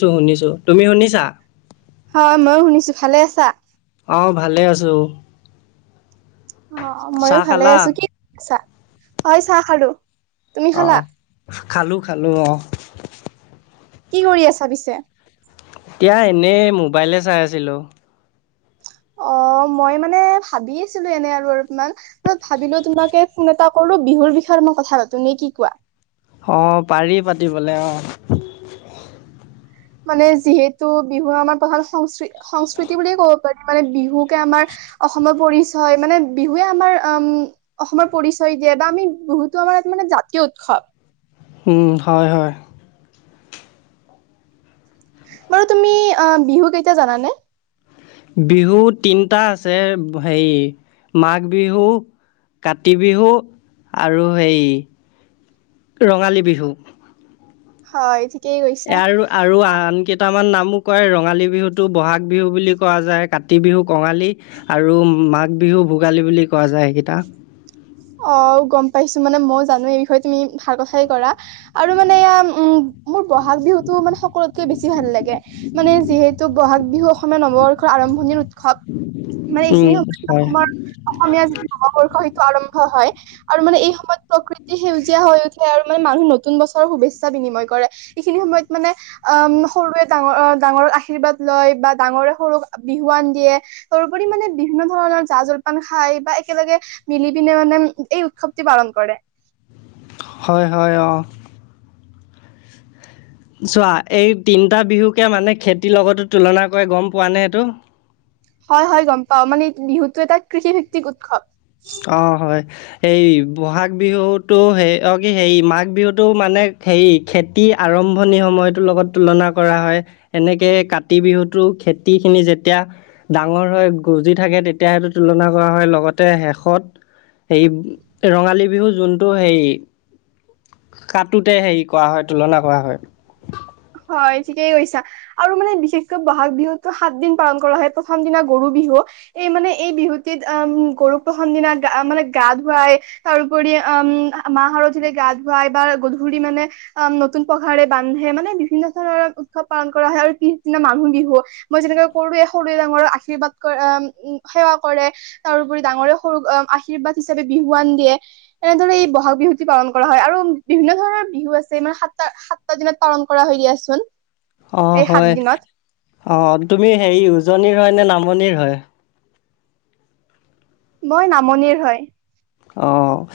শুনিছো, শুনিছো তুমি শুনিছা? হয় ময়ো শুনিছো, ভালে আছা? অ', ভালে আছোঁ। অ', ময়ো চাহ ভালে খালা আছো কি কৰিছা হয় চাহ খালোঁ। অ', খালো খালো অ', কি কৰি আছা পিছে? এতিয়া এনেই মোবাইলে চাই আছিলোঁ। অ', মই মানে ভাবি আছিলো এনে আৰু অলপমান মই ভাবিলো তোমাকে ফোন এটা কৰো বিহুৰ বিষয়ে মই কথা পাতো নে কি কোৱা? অ', পাৰি পাতিবলৈ অ', মানে যিহেতু বিহু আমাৰ প্ৰধান সং সংস্কৃতি বুলিয়ে ক'ব পাৰি মানে বিহুকে আমাৰ অসমৰ পৰিচয় মানে বিহুৱে আমাৰ উম, অসমৰ পৰিচয় দিয়ে বা আমি বহুতো আমাৰ ত মানে জাতীয় উৎসৱ। উম, হয়, হয়। বাৰু তুমি অ' বিহু কেইটা জানানে? বিহু তিনিটা আছে হেৰি মাঘ বিহু, কাতি বিহু আৰু সেই ৰঙালী বিহু। হয়, ঠিকে। আৰু আৰু আন কে কেইটামান নামো কয় ৰঙালী বিহুটো, বহাগ বিহু বুলি কোৱা যায়, কাতি বিহু কঙালী আৰু মাঘ বিহু ভোগালী বুলি কোৱা যায় সেইকেইটা অ', গ'ম পাইছো মানে মই জানো এই বিষয়ে তুমি ভাল কথাই কৰা আৰু মানে এয়া উম, মোৰ বহাগ বিহুতটো মানে সকলোতকে বেছি ভাল লাগে। মানে যিহেতু বহাগ বিহু অসমীয়া নৱবৰ্ষৰ আৰম্ভণিৰ উৎসৱ। মানে উম এইখিনি সময় হয় আমাৰ অসমীয়া যি নৱবৰ্ষ সেইটো আৰম্ভ হয়। আৰু মানে এই সময়ত প্ৰকৃতি সেউজীয়া হৈ উঠে আৰু মানে মানুহ নতুন বছৰৰ শুভেচ্ছা বিনিময় কৰে। এইখিনি সময়ত মানে আহ সৰুৱে ডাঙৰ ডাঙৰক আশীৰ্বাদ লয় বা ডাঙৰে সৰুক বিহুৱান দিয়ে। তাৰোপৰি মানে বিভিন্ন ধৰণৰ জা জলপান খাই বা একেলগে মিলি পিনে মানে এই উৎসৱটি পালন কৰে। হয়, হয়, অ'। চোৱা এই তিনিটা বিহুকে মানে খেতিৰ লগতো তুলনা কৰে গ'ম পোৱা নে এইটো? হয়, হয়, গ'ম পাওঁ মানে বিহুতটো এটা কৃষি ভিত্তিক উৎসৱ। অ', হয়। এইে বহাগ বিহুটো সে কি হেৰি মাঘ বিহুটো মানে হেৰি খেতি আৰম্ভণি সময়টোৰ লগত তুলনা কৰা হয়। এনেকে কাতি বিহুতো খেতি খিনি যেতিয়া ডাঙৰ হৈ গজি থাকে তেতিয়া সেটো তুলনা কৰা হয় লগতে শেষত হেই ৰঙালী বিহু যোনটো হেৰি কাটোতে হেৰি কৰা হয় তুলনা কৰা হয়। হয় ঠিকেই কৈছা। আৰু মানে বিশেষকৈ বহাগ বিহুতটো সাত দিন পালন কৰা হয় প্ৰথম দিনা গৰু বিহু এই মানে এই বিহুটিত আ গৰু প্ৰথম দিনা গা মানে গা ধুৱাই তাৰোপৰি উম, মাহ হালধিয়ে গা ধুৱাই বা গধূলি মানে আ নতুন পঘাৰে বান্ধে মানে বিভিন্ন ধৰণৰ উৎসৱ পালন কৰা হয় আৰু পিছদিনা মানুহ বিহু। মই যেনেকৈ কৰো সৰুে ডাঙৰক আৰ্শীৰ্বাদ সেৱা কৰে। তাৰপৰি ডাঙৰে সৰু আৰ্শীৰ্বাদ হিচাপে বিহুৱান দিয়ে। এনেদৰে এই বহাগ বিহু ি পালন কৰা হয় আৰু বিভিন্ন ধৰণৰ বিহু আছে মানে সাতটা সাতটা দিনত পালন কৰা হয় দিয়াচোন। অ', এই সাত হয় দিনত অ তুমি হেৰি উজনিৰ হয় নে নামনিৰ হয়? মই নামনিৰ হয়। অঁ'।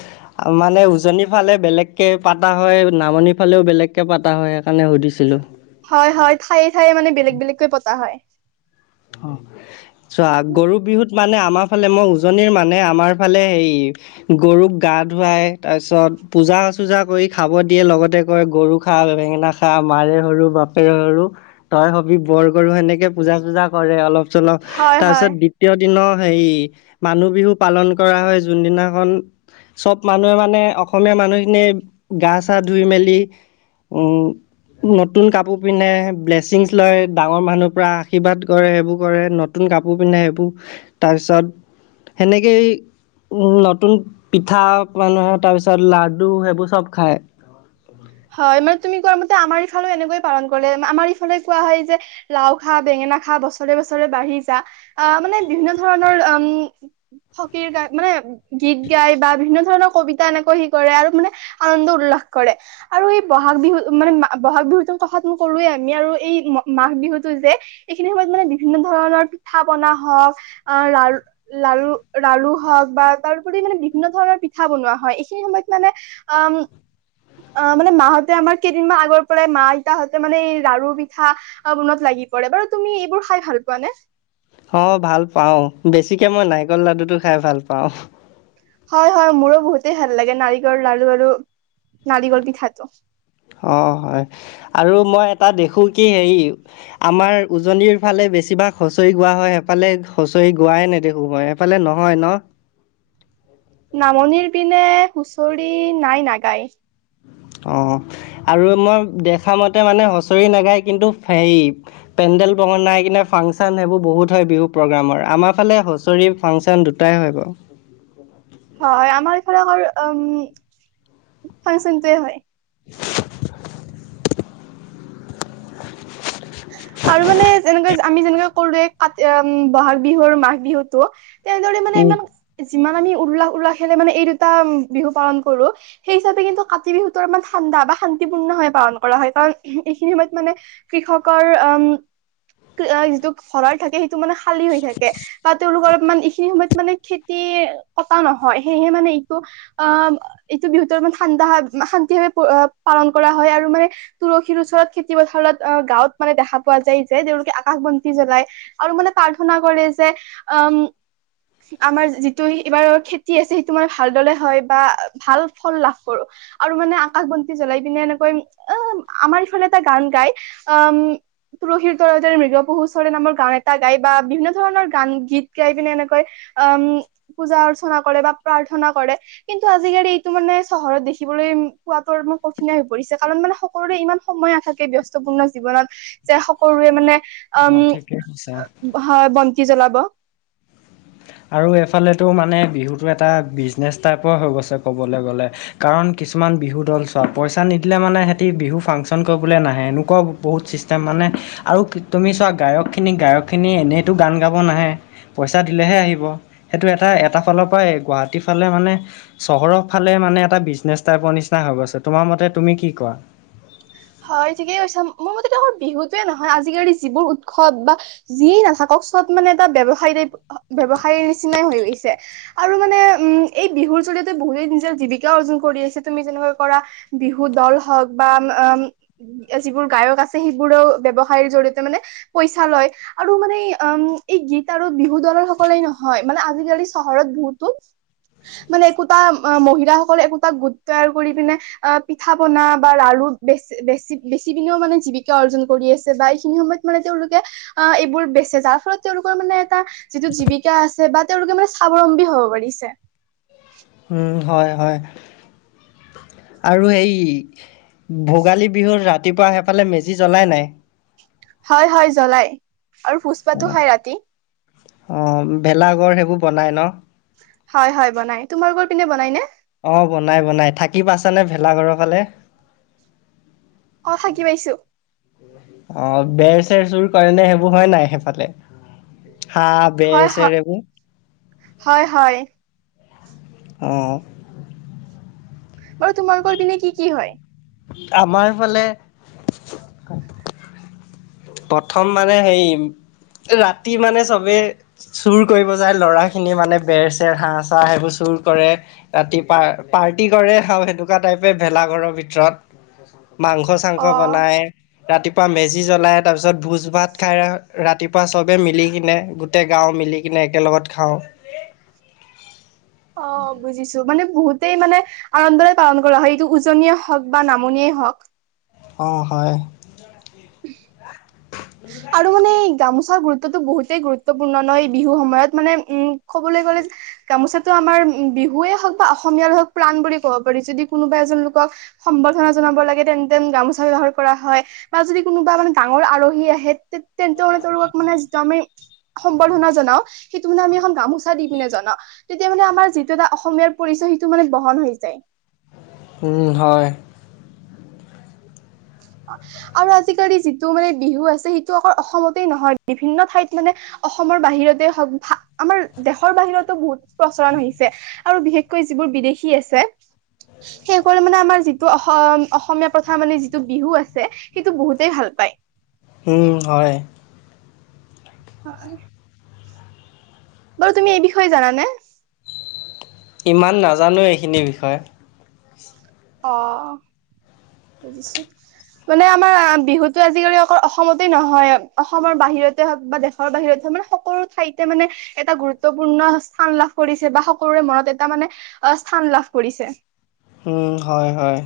মানে উজনিৰ ফালে বেলেগকৈ পতা হয় নামনিৰ ফালেও বেলেগকৈ পতা হয় সেইকাৰণে সুধিছিলোঁ। হয় হয় ঠায়ে ঠায়ে মানে বেলেগ বেলেগকৈ পতা হয়। অ', চোৱা গৰু বিহুত মানে আমাৰ ফালে মই উজনিৰ মানে আমাৰ ফালে হেই গৰুক গা ধুৱাই তাৰ পিছত পূজা চূজা কৰি খাব দিয়ে লগতে কয় গৰু খা বেঙেনা খা মাৰে সৰু বাপেৰে সৰু তই হবি বৰ গৰু সেনেকে পূজা চূজা কৰে অলপ চলপ হয় হয় তাৰপিছত দ্বিতীয় দিনৰ হেৰি মানুহ বিহু পালন কৰা হয় যোনদিনাখন চব মানুহে মানে অসমীয়া মানুহখিনিয় গা চা ধুই মেলি উম, নতুন কাপোৰ পিন্ধে ব্লেচিংছ লয় ডাঙৰ মানুহৰ পৰা আশীৰ্বাদ কৰে সেইবোৰ কৰে নতুন কাপোৰ পিন্ধে সেইবোৰ তাৰপিছত সেনেকেই নতুন পিঠা মানুহে তাৰপিছত লাডু সেইবোৰ চব খায়। হয় মানে তুমি কোৱা মতে আমাৰ ইফালে এনেকয়ে পালন কৰিলে আমাৰ ইফালে কোৱা হয় যে লাও খা বেঙেনা খা বছৰে বছৰে বাঢ়ি যা আহ মানে বিভিন্ন ধৰণৰ উম সকীৰ গ মানে গীত গাই বা বিভিন্ন ধৰণৰ কবিতা এনেকৈ সি কৰে আৰু মানে আনন্দ উল্লাস কৰে। আৰু এই বহাগ বিহু মানে বহাগ বিহুতৰ কথাাতনো কলোৱে আমি আৰু এই মাঘ বিহুতটো যে এইখিনি সময়ত মানে বিভিন্ন ধৰণৰ পিঠা পনা হওক আহ লাৰু লাৰু লাৰু হওক বা তাৰপৰি মানে বিভিন্ন ধৰণৰ পিঠা বনোৱা হয় এইখিনি সময়ত মানে অ' অ', মানে মাহঁতে আমাৰ কেইদিনমান আগৰ পৰাই মা আইতাহঁতে মানে এই লাৰু পিঠা বনোৱাত লাগি পৰে বাৰু তুমি এইবোৰ খাই ভাল পোৱা নে? অ', ভাল পাওঁ বেছিকে মই নাৰিকল লাডু টো খাই ভাল পাওঁ। হয় হয় মোৰো বহুতেই ভাল লাগে নাৰিকল লাৰু আৰু নাৰিকল পিঠাটো। অ', হয় আৰু মই এটা দেখো কি হেৰি আমাৰ উজনিৰ ফালে বেছিভাগ হুঁচৰি গোৱা হয় সেইফালে হুঁচৰি গোৱাই নেদেখো মই। সেইফালে নহয় ন? নামনিৰ পিনে হুঁচৰি নাই নাগায়। অ, আৰু মই দেখামতে মানে হুঁচৰি নাগায় কিন্তু হেৰি পেণ্ডেল বনাই কিনে ফাংচন সেইবোৰ বহুত হয় বিহু প্ৰগেমৰ। আমাৰ ফালে হুঁচৰি ফাংচন দুটাই হয় বাৰু। হয়, আমাৰ এইফালে অকল উম ফাংচনটোয়ে হয়। আৰু মানে যেনেকৈ আমি যেনেক কৰো এ কাতি উম ব'হাগ বিহুৰ মাঘ বিহুতো তেনেদৰে মানে উম। ইমান যিমান আমি উল্লাস উল্লাসেৰে মানে এই দুটা বিহু পালন কৰো সেই হিচাপে কিন্তু কাতি বিহুটোৰ আমাৰ ঠাণ্ডা বা শান্তিপূৰ্ণভাৱে পালন কৰা হয় কাৰণ এইখিনি সময়ত মানে কৃষকৰ উম যিটো ভঁৰাল থাকে মানে খালী হৈ থাকে বা তেওঁলোকৰ অলপমান এইখিনি সময়ত মানে খেতি কটা নহয় সেইয়েহে মানে এইটো আ এইটো বিহুতৰ মানে ঠাণ্ডা শান্তিভাৱে পালন কৰা হয় আৰু মানে তুলসীৰ ওচৰত, খেতি-পথাৰত, অ গাঁৱত মানে দেখা পোৱা যায় যে তেওঁওলোকে আকাশ বন্তি জ্বলাই। আৰু মানে প্ৰাৰ্থনা কৰে যে উম আমাৰ যিটো এইবাৰ খেতি আছে সেইটো মানে ভালদলে হয় বা ভাল ফল লাভ কৰো। আৰু মানে আকাশ বন্তি জ্বলাই পিনে এনেকৈ অ আমাৰ এইফালে এটা গান গাই উম তুলসীৰ তলে তলে মৃগ পহু চৰে নামৰ গান এটা গাই বা বিভিন্ন ধৰণৰ গান গীত গাই পিনে এনেকৈ উম পূজা অৰ্চনা কৰে বা প্ৰাৰ্থনা কৰে। কিন্তু আজিকালি এইটো মানে চহৰত দেখিবলৈ পোৱাটো কঠিন হৈ পৰিছে কাৰণ মানে সক সকলোৰে ইমান সময় নাথাকে ব্যস্তপূৰ্ণ জীৱনত। যে সকলোৱে মানে উম ঠিকে কৈছা। হয় বন্তি জ্বলাব। আৰু এইফালেতো মানে বিহুটো এটা বিজনেছ টাইপৰ হৈ গৈছে ক'বলে গ'লে। কাৰণ কিছুমান বিহুদল চোৱা পইচা নিদিলে মানে ইহেতি বিহু ফাংচন কৰিবলে নাহে এনেকুৱা বহুত চিষ্ট চিষ্টেম মানে আৰু তুমি চোৱা গায়কখিনি গায়কখিনি এনেইটো গান গাব নাহে পইচা দিলেহে আহিব সেইটো এটা এটা ফালৰ পৰা গুৱাহাটী ফালে মানে চহৰৰ ফালে মানে এটা বিজনেছ টাইপৰ নিচিনা হৈ গৈছে তোমাৰ মতে তুমি কি কোৱা? হয় ঠিকেই কৈছা, মোৰ মতে দেখোন বিহুটোৱে নহয় আজিকালি যিবোৰ উৎসৱ বা যিয়েই নাথাকক চব মানে এটা ব্যৱসায়ী টাইপ ব্যৱসায়ীৰ নিচিনাইয়ে হৈ গৈছে। আৰু মানে উম এই বিহুৰ জৰিয়তে বহুতেই নিজৰ জীৱিকা অৰ্জন কৰি আছে তুমি যেনেকৈ কৰা বিহুদল হওক বা আ যিবোৰ গায়ক আছে সেইবোৰেও ব্যৱসায়ৰ জৰিয়তে মানে পইচা লয়। আৰু মানে উম এই গীত আৰু বিহু দলৰ সকলেই নহয় মানে আজিকালি চহৰত বহুতো মানে একোটা মহিলাসকলে একোটা গোট তৈয়াৰ কৰি পিনে আ পিঠা-পনা বা লাৰু বেচি বেচি বেচি পিনেও মানে জীৱিকা অৰ্জন কৰি আছে বা এইখিনি সময়ত মানে তেওঁলোকে আ, এইবোৰ বেচে যাৰ ফলত তেওঁলোকৰ মানে এটা যিটো জীৱিকা আছে বা তেওঁলোকে মানে স্বাৱলম্বী হ'ব পাৰিছে। উম হয় হয় আৰু এই ভোগালী বিহুত ৰাতিপুৱা সেইফালে মেজি জ্বলাই নাই? হয় হয় জ্বলাই আৰু অ ভোজ-ভাতো খাই ৰাতি। অ, ভেলাঘৰ সেইবোৰ বনাই ন? হয় হয় বনাই। তোমালোকৰ পিনে বনাই নে? অ বনাই বনাই। থাকি পাইছানে ভেলাঘৰৰ ফালে? অ থাকি পাইছো। অ বেৰ-চেৰ চুৰ কৰে নে, সেইবোৰ হয় নাই সেইফালে হাঁহ বেৰ হয় হয় চেৰ এইবোৰ হয় হয়। অ'। বাৰু তোমালোকৰ পিনে কি কি হয়? আমাৰ ফালে প্ৰথম মানে সেই, ৰাতি মানে চবে চুৰ কৰিব যায়, ল'ৰাখিনি মানে বেৰ চেৰ হাঁহ চাঁহ সেইবোৰ চুৰ কৰে। ৰাতি পা পাৰ্টি কৰে আৰু সেনেকুৱা টাইপে ভেলাঘৰৰ ভিতৰত, মাংস অ মাংস বনাই, ৰাতিপুৱা মেজি জ্বলাই। তাৰপিছত ভোজ ভাত খাই, ৰাতিপুৱা চবেই মিলি কিনে, গোটেই গাঁৱ মিলি কিনে একেলগত খাওঁ। অ' বুজিছো মানে বহুতেই মানে আনন্দৰে পালন কৰা হয়, এইটো উজনিয়েই হওক বা নামনিয়েই হওক। অ' হয়। উম। আৰু মানে গামোচাৰ গুৰুত্বটো বহুতেই গুৰুত্বপূৰ্ণ ন এই বিহু সময়ত মানে, উম, ক'বলৈ গ'লে গামোচাটো আমাৰ বিহুৱে হওক বা অসমীয়াৰ হওক প্ৰাণ বুলি ক'ব পাৰি, যদি কোনোবা এজন লোকক সম্বৰ্ধনা জনাব লাগে, তেন্তে গামোচা ব্যৱহাৰ কৰা হয়, বা যদি কোনোবা মানে ডাঙৰ আলহী আহে সেই তে তেন্তে মানে তেওঁলোকক মানে যেতিয়া আমি সম্বৰ্ধনা জনাও, সেইটো মানে আমি এখন গামোচা দি পিনে জনাও। তেতিয়া মানে আমাৰ যিটো এটা অসমীয়াৰ পৰিচয় সেইটো মানে বহন হৈ যায়। উম হয়। আৰু আজিকালি যিটো মানে বিহু আছে, সেইটো আকৌ অসমতে নহয় বিভিন্ন ঠাইত মানে অসমৰ বাহিৰতে হওক, আমাৰ দেশৰ বাহিৰতো বহুত প্ৰচলন আহিছে। আৰু বিশেষকৈ যিবোৰ বিদেশী আছে। সেই কৰি মানে আমাৰ যিটো অস অসমীয়া প্ৰথা মানে টো বিহু আছে, সেইটো বহুতেই ভাল পায়। উম, হয়। হয়। বাৰু তুমি এই বিষয়ে জানে? ইমান নাজানো এইখিনি বিষয়ে। অ' বুজিছো। মানে আমাৰ বিহুতো আজিকালি অকল অসমতে নহয়, অসমৰ বাহিৰতে হওক বা দে ৰ বাহিৰত হয় মানে সকলো ঠাইতে মানে এটা গুৰুত্বপূৰ্ণ স্থান লাভ কৰিছে, বা সকলোৰে মনত এটা মানে আ স্থান লাভ কৰিছে। উম, হয় হয়।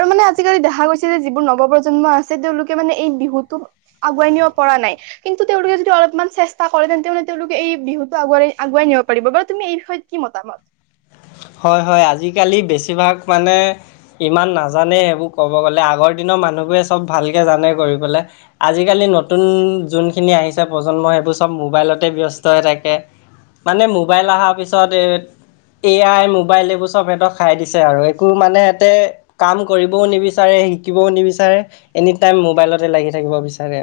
আৰু মানে আজিকালি দেখা গৈছে যে যিবোৰ নৱ প্ৰ্ৰজন্ম আছে, তেওঁলোকে মানে এই বিহুতো আগুৱাই নিব পৰা নাই। কিন্তু তেওঁলোকে যদি অলপমান চেষ্টা কৰে, তেন্তে হলে তেওঁলোকে এই বিহুতটো আগুৱাই আগুৱাই নিব পাৰিব বাৰু তুমি এই বিষয়ত কি মতামত? হয় হয়, আজিকালি বেছিভাগ মানে ইমান নাজানে, সেইবোৰ ক'ব গ'লে আগৰ দিনৰ মানুহবোৰে চব ভালকৈ জানে কৰি পেলাই। আজিকালি নতুন যোনখিনি আহিছে প্ৰজন্ম সেইবোৰ চব মোবাইলতে ব্যস্ত হৈ থাকে। মানে মোবাইল অহাৰ পিছত এই এ আই মোবাইল এইবোৰ চব সিহঁতক খাই দিছে আৰু একো মানে ইহঁতে কাম কৰিবও নিবিচাৰে শিকিবও নিবিচাৰে, এনি টাইম মোবাইলতে লাগি থাকিব বিচাৰে।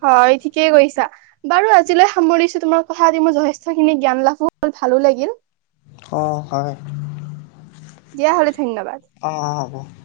হয়, ঠিকেই কৰিছা। বাৰু আজিলৈ সামৰিছো তোমাৰ কথা মোৰ যথেষ্টখিনি জ্ঞান লাভো হল, ভালো লাগিল। অ' হয়। দিয় হ'লে, ধন্যবাদ। অ'।